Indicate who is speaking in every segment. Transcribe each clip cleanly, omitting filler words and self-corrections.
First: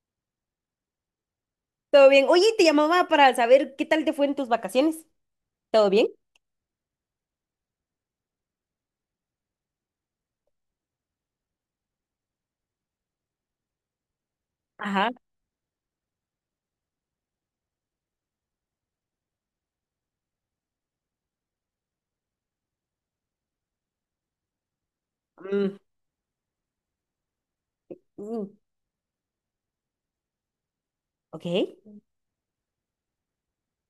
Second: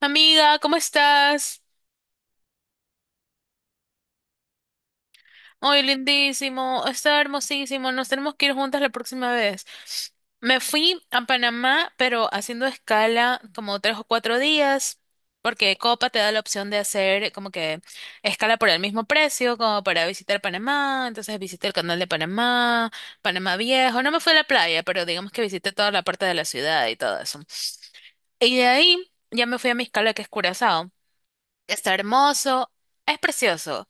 Speaker 1: Amiga, ¿cómo estás?
Speaker 2: Todo bien. Oye, te llamaba para saber qué tal te fue en tus vacaciones.
Speaker 1: Hoy
Speaker 2: ¿Todo bien?
Speaker 1: lindísimo, está hermosísimo, nos tenemos que ir juntas la próxima vez. Me fui a Panamá, pero haciendo escala como 3 o 4 días,
Speaker 2: Ajá.
Speaker 1: porque Copa te da la opción de hacer como que escala por el mismo precio, como para visitar Panamá, entonces visité el canal de Panamá, Panamá Viejo, no me fui a la playa, pero digamos que visité
Speaker 2: Mm,
Speaker 1: toda la parte de la ciudad y todo eso.
Speaker 2: mm,
Speaker 1: Y de ahí ya me fui a mi escala que es Curazao.
Speaker 2: ok.
Speaker 1: Está hermoso, es precioso.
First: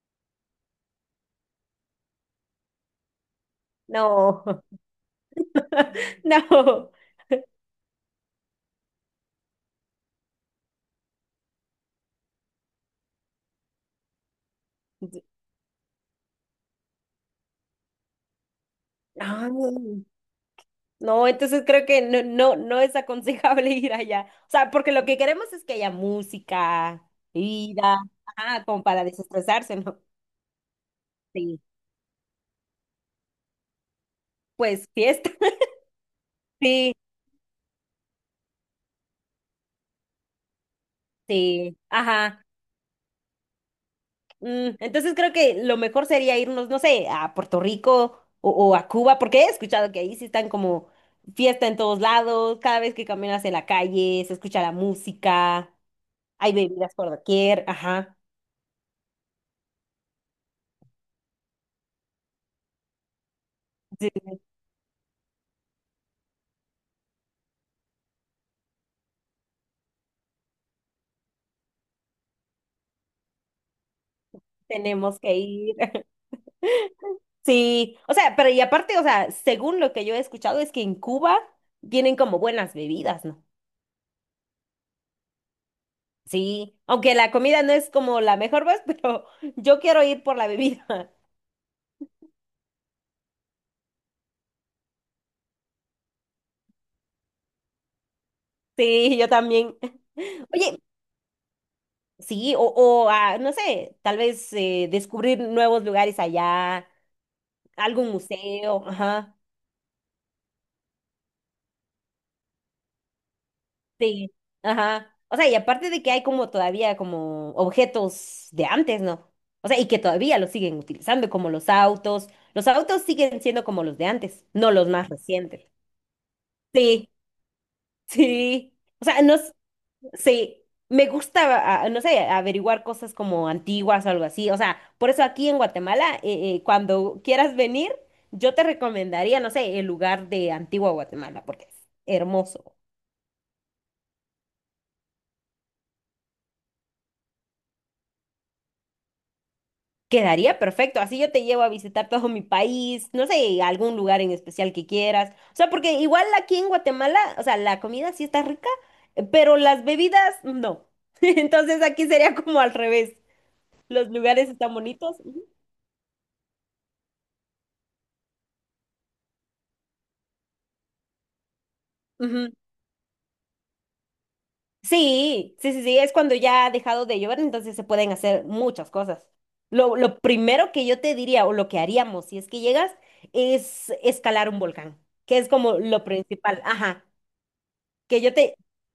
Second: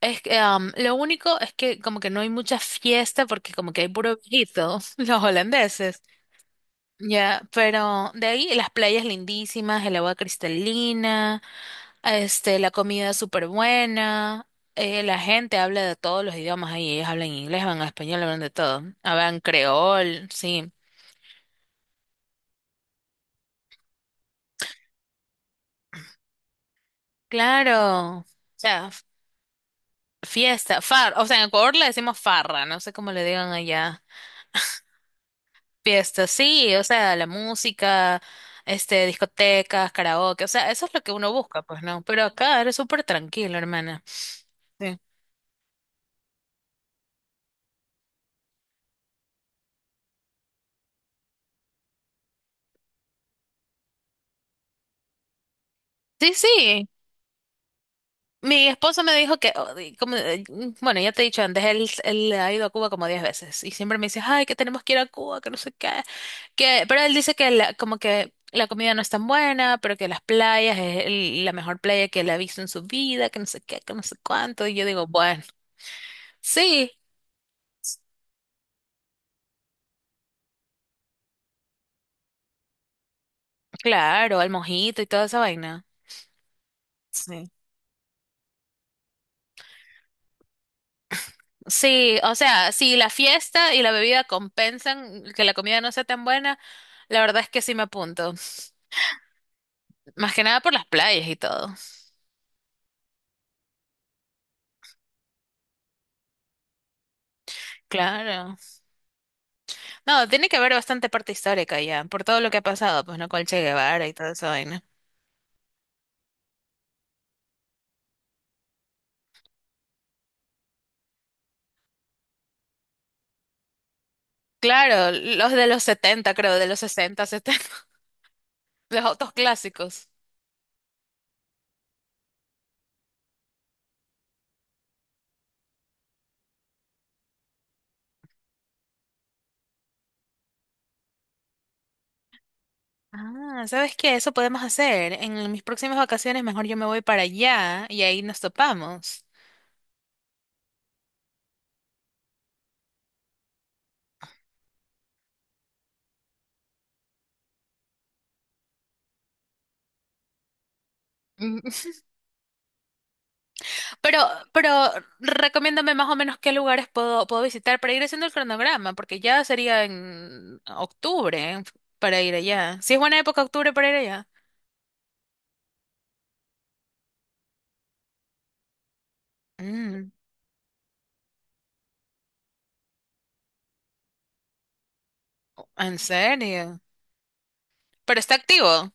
Speaker 1: Es que, lo único es que como que no hay mucha fiesta porque como que hay puro
Speaker 2: No,
Speaker 1: viejito, los holandeses.
Speaker 2: no.
Speaker 1: Ya, pero de ahí las playas lindísimas, el agua cristalina, la comida súper buena, la gente habla de todos los idiomas ahí, ellos hablan inglés, hablan español, hablan de todo, hablan
Speaker 2: No,
Speaker 1: creol, sí,
Speaker 2: no, entonces creo que no, no, no es aconsejable ir allá. O sea, porque lo que queremos es que haya música, vida,
Speaker 1: claro, o
Speaker 2: ajá, como
Speaker 1: sea,
Speaker 2: para desestresarse, ¿no?
Speaker 1: fiesta, o sea, en
Speaker 2: Sí.
Speaker 1: Ecuador le decimos farra, no sé cómo le digan allá.
Speaker 2: Pues fiesta.
Speaker 1: Fiestas, sí, o
Speaker 2: Sí,
Speaker 1: sea, la música, discotecas, karaoke, o sea, eso es lo que uno busca,
Speaker 2: sí.
Speaker 1: pues no, pero
Speaker 2: Ajá.
Speaker 1: acá eres súper tranquilo, hermana.
Speaker 2: Mm,
Speaker 1: Sí.
Speaker 2: entonces creo que lo mejor sería irnos, no sé, a Puerto Rico o a Cuba, porque he escuchado que ahí sí están como fiesta en todos lados, cada vez que caminas en la calle se escucha la música,
Speaker 1: Sí,
Speaker 2: hay
Speaker 1: sí.
Speaker 2: bebidas por doquier, ajá.
Speaker 1: Mi esposo me dijo que, oh, y como, bueno, ya te he dicho antes, él ha ido a Cuba como 10 veces y siempre me
Speaker 2: Sí,
Speaker 1: dice, ay, que tenemos que ir a Cuba, que no sé qué, pero él dice que como que la comida no es tan buena, pero que las playas es la mejor playa que él ha visto en su vida, que no sé qué, que no sé cuánto, y yo digo,
Speaker 2: tenemos que
Speaker 1: bueno,
Speaker 2: ir.
Speaker 1: sí,
Speaker 2: Sí, o sea, pero y aparte, o sea, según lo que yo he escuchado es que en Cuba tienen como buenas bebidas, ¿no?
Speaker 1: claro, el mojito y toda esa vaina.
Speaker 2: Sí, aunque la
Speaker 1: Sí.
Speaker 2: comida no es como la mejor, pues, pero yo quiero ir por la bebida.
Speaker 1: Sí, o sea, si la fiesta y la bebida compensan que la comida no sea tan buena, la verdad es que sí me apunto.
Speaker 2: Sí, yo también.
Speaker 1: Más que nada por
Speaker 2: Oye,
Speaker 1: las playas y todo.
Speaker 2: sí, o no sé, tal vez descubrir nuevos lugares allá, algún
Speaker 1: Claro.
Speaker 2: museo, ajá,
Speaker 1: No, tiene que haber bastante parte histórica ya, por todo lo que ha pasado, pues no, con Che Guevara y toda
Speaker 2: sí,
Speaker 1: esa vaina.
Speaker 2: ajá. O sea, y aparte de que hay como todavía como objetos de antes, ¿no? O sea, y que todavía los siguen utilizando, como los autos. Los autos siguen siendo como los de antes, no los más
Speaker 1: Claro, los de
Speaker 2: recientes.
Speaker 1: los 70, creo, de los
Speaker 2: Sí,
Speaker 1: 60, 70,
Speaker 2: sí.
Speaker 1: los
Speaker 2: O sea,
Speaker 1: autos
Speaker 2: no,
Speaker 1: clásicos.
Speaker 2: sí, me gusta, ah, no sé, averiguar cosas como antiguas o algo así. O sea, por eso aquí en Guatemala, cuando quieras venir, yo te recomendaría, no sé, el lugar de Antigua Guatemala, porque es hermoso.
Speaker 1: Ah, ¿sabes qué? Eso podemos hacer. En mis próximas vacaciones, mejor yo me voy para allá y ahí nos topamos.
Speaker 2: Quedaría perfecto. Así yo te llevo a visitar todo mi país, no sé, algún lugar en especial que quieras. O sea, porque igual aquí en Guatemala, o sea, la comida sí está rica, pero las bebidas no. Entonces aquí sería como al revés. Los
Speaker 1: Pero,
Speaker 2: lugares están
Speaker 1: pero
Speaker 2: bonitos. Ujú,
Speaker 1: recomiéndame más o menos qué lugares puedo visitar para ir haciendo el cronograma, porque ya sería en octubre para ir
Speaker 2: ujú,
Speaker 1: allá. Si es buena época octubre para ir allá.
Speaker 2: sí, sí, sí, sí, es cuando ya ha dejado de llover, entonces se pueden hacer muchas cosas. Lo,
Speaker 1: Mm,
Speaker 2: lo primero que yo te diría o lo que haríamos si es que llegas es escalar un volcán, que es como
Speaker 1: ¿en
Speaker 2: lo principal,
Speaker 1: serio?
Speaker 2: ajá,
Speaker 1: Pero
Speaker 2: que yo
Speaker 1: está
Speaker 2: te,
Speaker 1: activo.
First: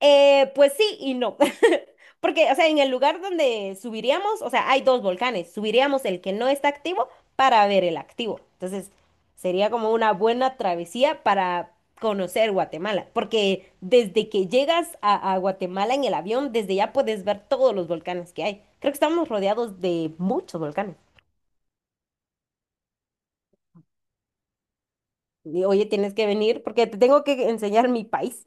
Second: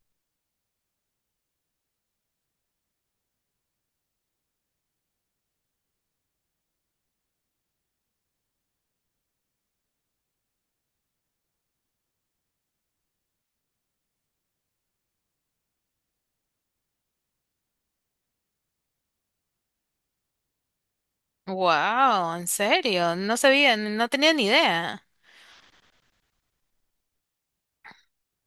Speaker 2: pues sí y no. Porque, o sea, en el lugar donde subiríamos, o sea, hay dos volcanes. Subiríamos el que no está activo para ver el activo. Entonces, sería como una buena travesía para conocer Guatemala. Porque desde que llegas a Guatemala en el avión, desde ya puedes ver todos los volcanes que hay. Creo que estamos rodeados de muchos volcanes.
Speaker 1: Wow, en serio, no sabía, no tenía ni idea.
Speaker 2: Y, oye, tienes que venir porque te tengo que enseñar mi país.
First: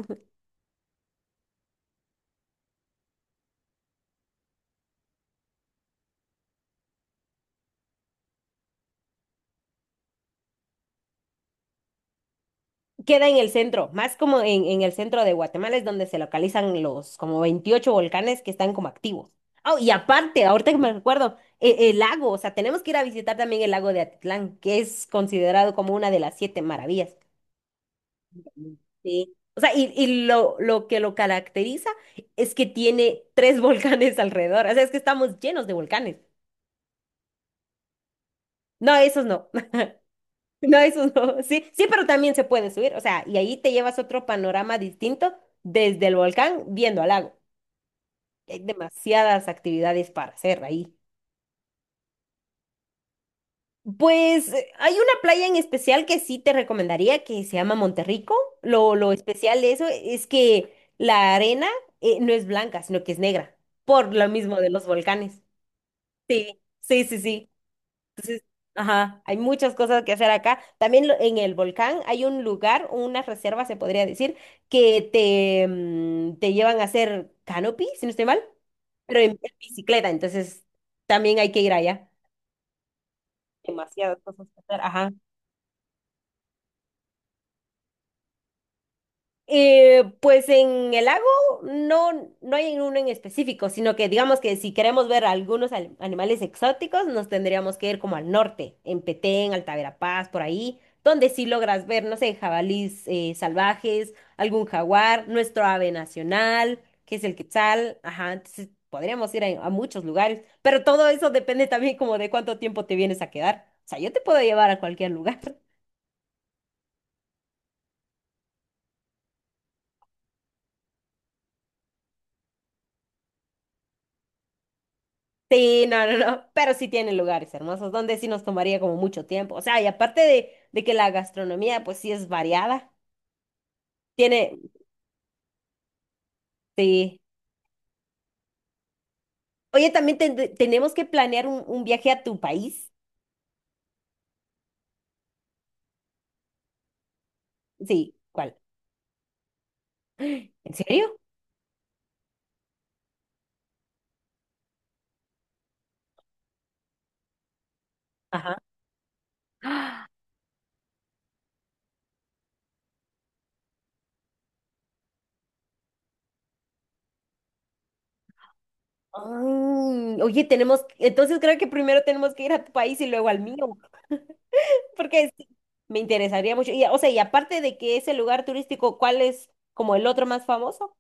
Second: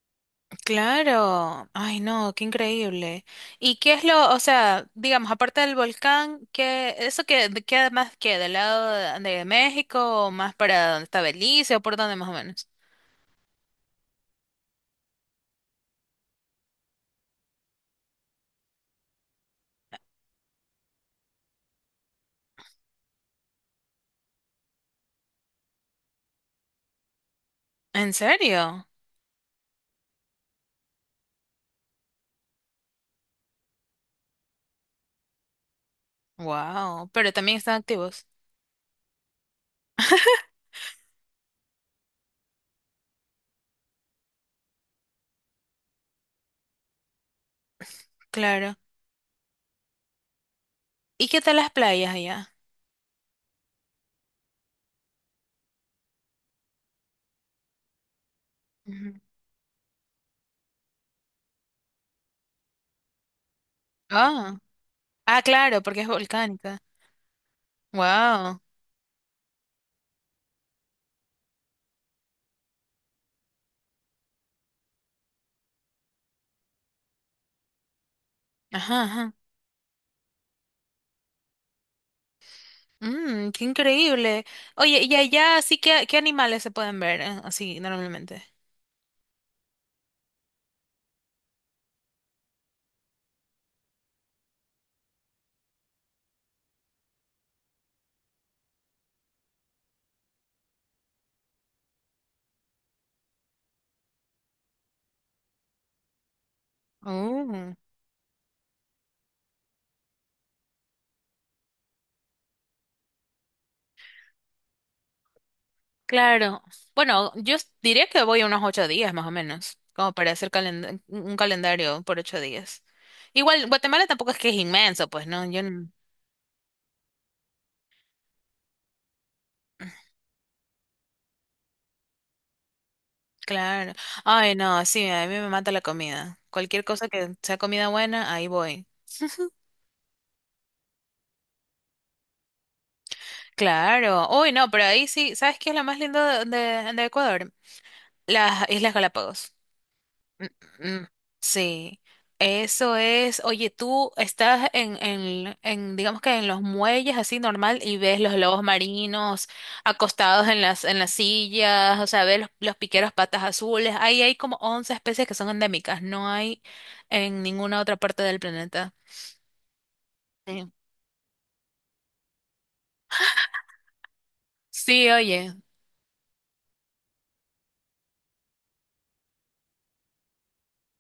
Speaker 1: Claro, ay no, qué increíble. ¿Y qué es lo, o sea, digamos, aparte del volcán, qué, eso que de ¿qué más queda del lado de México, o más para donde está Belice o por dónde más o menos?
Speaker 2: Queda en el centro, más como en, el centro de Guatemala es donde se localizan los como 28 volcanes que están como activos. Oh, y aparte, ahorita que me recuerdo, el lago, o sea, tenemos que ir a visitar también el lago de Atitlán, que es considerado como una de las siete maravillas.
Speaker 1: ¿En serio?
Speaker 2: Sí. O sea, y lo que lo caracteriza es que tiene tres volcanes alrededor, o sea, es que estamos llenos de volcanes.
Speaker 1: Wow, pero también están activos.
Speaker 2: No, esos no. No, eso no. Sí, sí, pero también se puede subir. O sea, y ahí te llevas otro panorama distinto desde el volcán viendo al lago. Hay
Speaker 1: Claro.
Speaker 2: demasiadas actividades para hacer ahí.
Speaker 1: ¿Y qué tal las playas allá?
Speaker 2: Pues hay una playa en especial que sí te recomendaría que se llama Monterrico. Lo
Speaker 1: Ujú.
Speaker 2: especial de eso es que la arena no es blanca, sino que es negra, por lo
Speaker 1: Ah,
Speaker 2: mismo de los volcanes.
Speaker 1: ah, claro, porque es
Speaker 2: Sí,
Speaker 1: volcánica.
Speaker 2: sí, sí, sí.
Speaker 1: Wow.
Speaker 2: Ajá, hay muchas cosas que hacer acá. También en el volcán hay un lugar, una reserva, se podría decir, que te llevan a hacer canopy, si no estoy mal,
Speaker 1: Ajá,
Speaker 2: pero en,
Speaker 1: ajá.
Speaker 2: en bicicleta, entonces también hay que ir allá.
Speaker 1: Mm, qué
Speaker 2: Demasiadas
Speaker 1: increíble.
Speaker 2: cosas que hacer,
Speaker 1: Oye,
Speaker 2: ajá.
Speaker 1: y allá sí que qué animales se pueden ver así normalmente.
Speaker 2: Pues en el lago no hay uno en específico, sino que digamos que si queremos ver algunos animales exóticos, nos tendríamos que ir como al norte, en Petén, Alta Verapaz, por ahí, donde sí logras ver, no sé, jabalís salvajes, algún jaguar, nuestro ave nacional, que es el
Speaker 1: Uh,
Speaker 2: quetzal, ajá, entonces podríamos ir a muchos lugares, pero todo eso depende también como de cuánto tiempo te vienes a quedar. O sea, yo te puedo llevar a cualquier lugar.
Speaker 1: claro. Bueno, yo diría que voy unos 8 días más o menos, como para hacer un calendario por 8 días. Igual, Guatemala tampoco es que es inmenso, pues, ¿no? Yo no-
Speaker 2: Sí, no, no, no, pero sí tiene lugares hermosos donde sí nos tomaría como mucho tiempo. O sea, y aparte de que la gastronomía pues sí es variada,
Speaker 1: Claro. Ay,
Speaker 2: tiene,
Speaker 1: no, sí, a mí me mata la comida. Cualquier cosa
Speaker 2: sí.
Speaker 1: que sea comida buena, ahí voy.
Speaker 2: Oye, también tenemos que planear un viaje a tu país.
Speaker 1: Claro. Uy, no, pero ahí sí, ¿sabes qué es lo más lindo de Ecuador?
Speaker 2: Sí, ¿cuál?
Speaker 1: Las Islas Galápagos. Mm,
Speaker 2: ¿En
Speaker 1: mm, mm.
Speaker 2: serio?
Speaker 1: Sí. Eso es, oye, tú estás en, digamos que en los muelles así normal y ves los
Speaker 2: Ajá.
Speaker 1: lobos marinos acostados en las sillas, o sea, ves los piqueros patas azules. Ahí hay como 11 especies que son endémicas, no hay en ninguna otra parte del planeta.
Speaker 2: Ay, oye,
Speaker 1: Sí,
Speaker 2: tenemos, entonces creo que primero tenemos que ir a tu país y luego al mío,
Speaker 1: sí,
Speaker 2: porque sí,
Speaker 1: oye.
Speaker 2: me interesaría mucho. Y, o sea, y aparte de que ese lugar turístico, ¿cuál es como el otro más famoso?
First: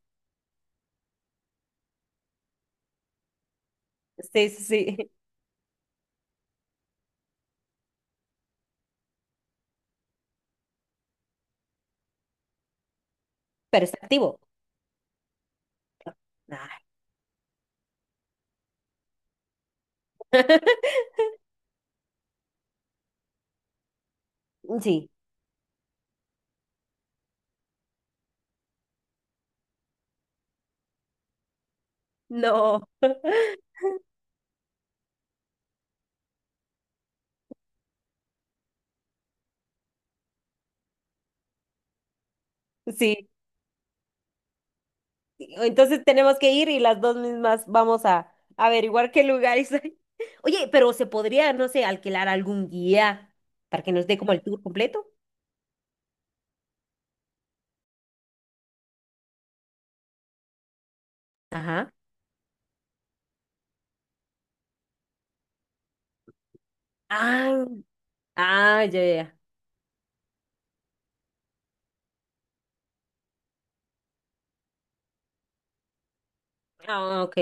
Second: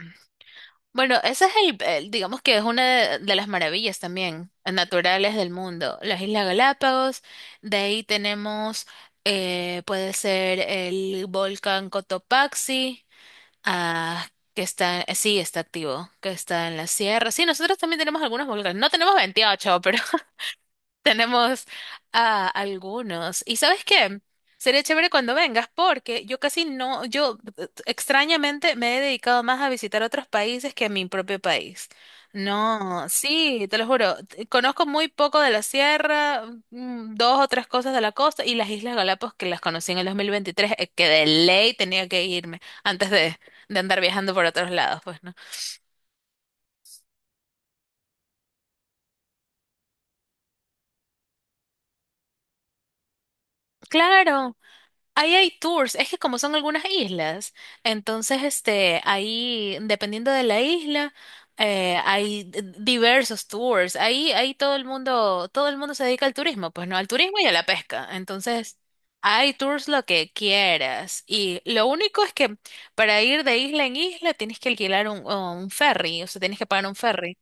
Speaker 1: Bueno, ese es digamos que es una de las maravillas
Speaker 2: Sí,
Speaker 1: también
Speaker 2: sí, sí,
Speaker 1: naturales del mundo, las Islas Galápagos. De ahí tenemos, puede ser el volcán Cotopaxi,
Speaker 2: pero está
Speaker 1: ah,
Speaker 2: activo.
Speaker 1: que está, sí, está activo, que está en
Speaker 2: Ah.
Speaker 1: la sierra. Sí, nosotros también tenemos algunos volcanes. No tenemos 28, pero tenemos a algunos. ¿Y sabes qué? Sería chévere
Speaker 2: Sí.
Speaker 1: cuando vengas porque yo casi no, yo extrañamente me he dedicado más a visitar otros países que a mi propio país.
Speaker 2: No,
Speaker 1: No, sí, te lo juro. Conozco muy poco de la sierra, dos o tres cosas de la costa y las Islas Galápagos que las conocí en el 2023, que de ley tenía que irme antes
Speaker 2: sí.
Speaker 1: de, andar viajando por otros lados, pues, ¿no?
Speaker 2: Entonces tenemos que ir y las dos mismas vamos a averiguar qué lugares hay. Oye, pero se podría, no sé, alquilar algún guía para que nos dé como el
Speaker 1: Claro.
Speaker 2: tour completo.
Speaker 1: Ahí hay tours, es que como son algunas islas, entonces ahí, dependiendo de la isla,
Speaker 2: Ajá.
Speaker 1: hay diversos tours. Ahí, ahí todo el mundo se dedica al turismo, pues no, al turismo y a la
Speaker 2: Ah,
Speaker 1: pesca. Entonces,
Speaker 2: ah, ya, ya. Ya.
Speaker 1: hay tours lo que quieras. Y lo único es que para ir de isla en isla tienes que alquilar un ferry, o sea, tienes que pagar un
Speaker 2: Ah,
Speaker 1: ferry.
Speaker 2: ok.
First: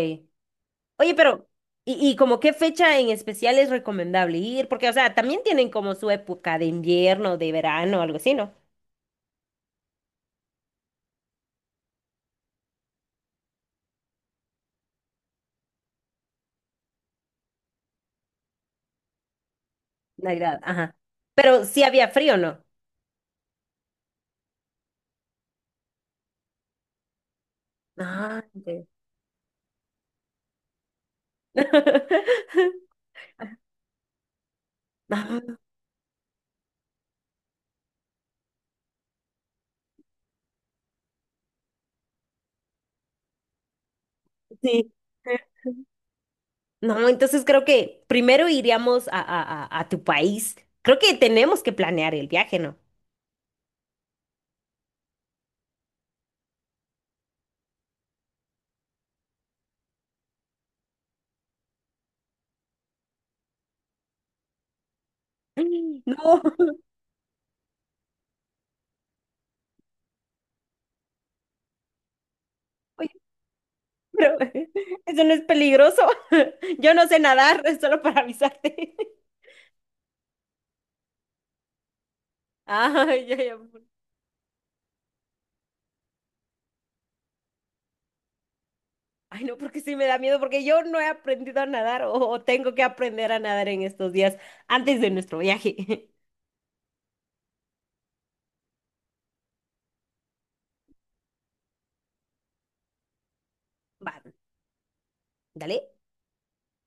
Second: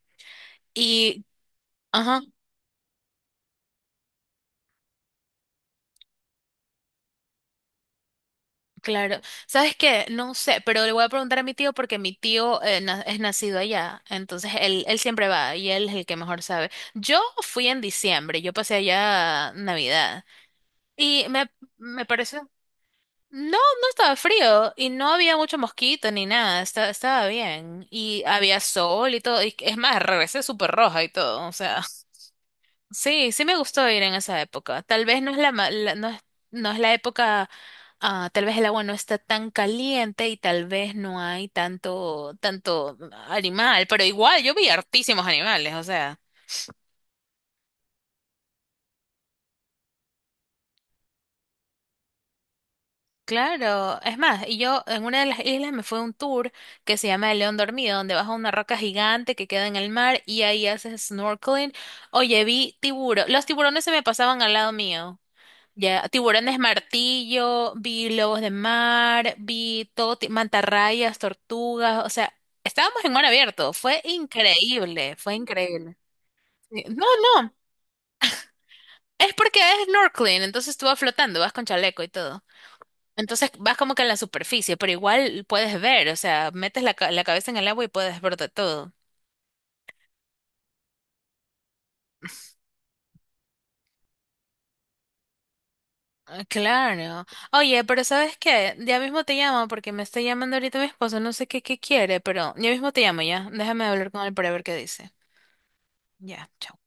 Speaker 2: Oye,
Speaker 1: Y,
Speaker 2: pero, ¿y
Speaker 1: ajá.
Speaker 2: como qué fecha en especial es recomendable ir? Porque, o sea, también tienen como su época de invierno, de verano, algo así, ¿no?
Speaker 1: Claro, ¿sabes qué? No sé, pero le voy a preguntar a mi tío porque mi tío es nacido allá, entonces él siempre va y él es el que mejor sabe. Yo fui en diciembre, yo pasé allá Navidad
Speaker 2: Navidad, ajá.
Speaker 1: y me,
Speaker 2: Pero sí
Speaker 1: me
Speaker 2: había frío,
Speaker 1: pareció,
Speaker 2: ¿no?
Speaker 1: no, no estaba frío y no había mucho mosquito ni nada, estaba bien y
Speaker 2: Ah,
Speaker 1: había
Speaker 2: ok.
Speaker 1: sol y todo, y es más, regresé súper roja y todo, o sea. Sí, sí me gustó ir en esa época. Tal vez no es la,
Speaker 2: Ah,
Speaker 1: ma- la- no es, no es la época, ah, tal vez el agua no está tan caliente y tal vez no hay tanto, tanto animal, pero igual yo vi
Speaker 2: sí.
Speaker 1: hartísimos animales, o sea.
Speaker 2: No, entonces creo que primero iríamos a, a tu país. Creo que tenemos que planear el viaje, ¿no?
Speaker 1: Claro, es más, y yo en una de las islas me fue un tour que se llama El León Dormido, donde vas a una roca gigante que queda en el mar y ahí haces snorkeling. Oye, vi tiburón, los tiburones se me pasaban al lado mío. Ya,
Speaker 2: No,
Speaker 1: tiburones martillo, vi lobos de mar, vi todo, mantarrayas, tortugas, o sea, estábamos en
Speaker 2: oye,
Speaker 1: mar abierto, fue
Speaker 2: pero
Speaker 1: increíble,
Speaker 2: eso
Speaker 1: fue
Speaker 2: no es
Speaker 1: increíble.
Speaker 2: peligroso.
Speaker 1: Sí,
Speaker 2: Yo
Speaker 1: no,
Speaker 2: no sé
Speaker 1: no,
Speaker 2: nadar, es solo para avisarte.
Speaker 1: es porque es snorkeling, entonces tú vas flotando, vas con chaleco y todo.
Speaker 2: Ay, ya,
Speaker 1: Entonces
Speaker 2: ya.
Speaker 1: vas como que en la superficie, pero igual puedes ver, o sea, metes la cabeza en el agua y puedes ver de todo.
Speaker 2: Ay, no, porque sí me da miedo, porque yo no he aprendido a nadar o tengo que aprender a nadar en estos días antes de nuestro viaje.
Speaker 1: Ah, claro. Oye, pero ¿sabes qué? Ya mismo te llamo porque me está llamando ahorita mi esposo, no sé qué, qué quiere, pero ya mismo te llamo ya. Déjame hablar
Speaker 2: Va,
Speaker 1: con él para ver qué dice.
Speaker 2: dale.
Speaker 1: Ya, chao.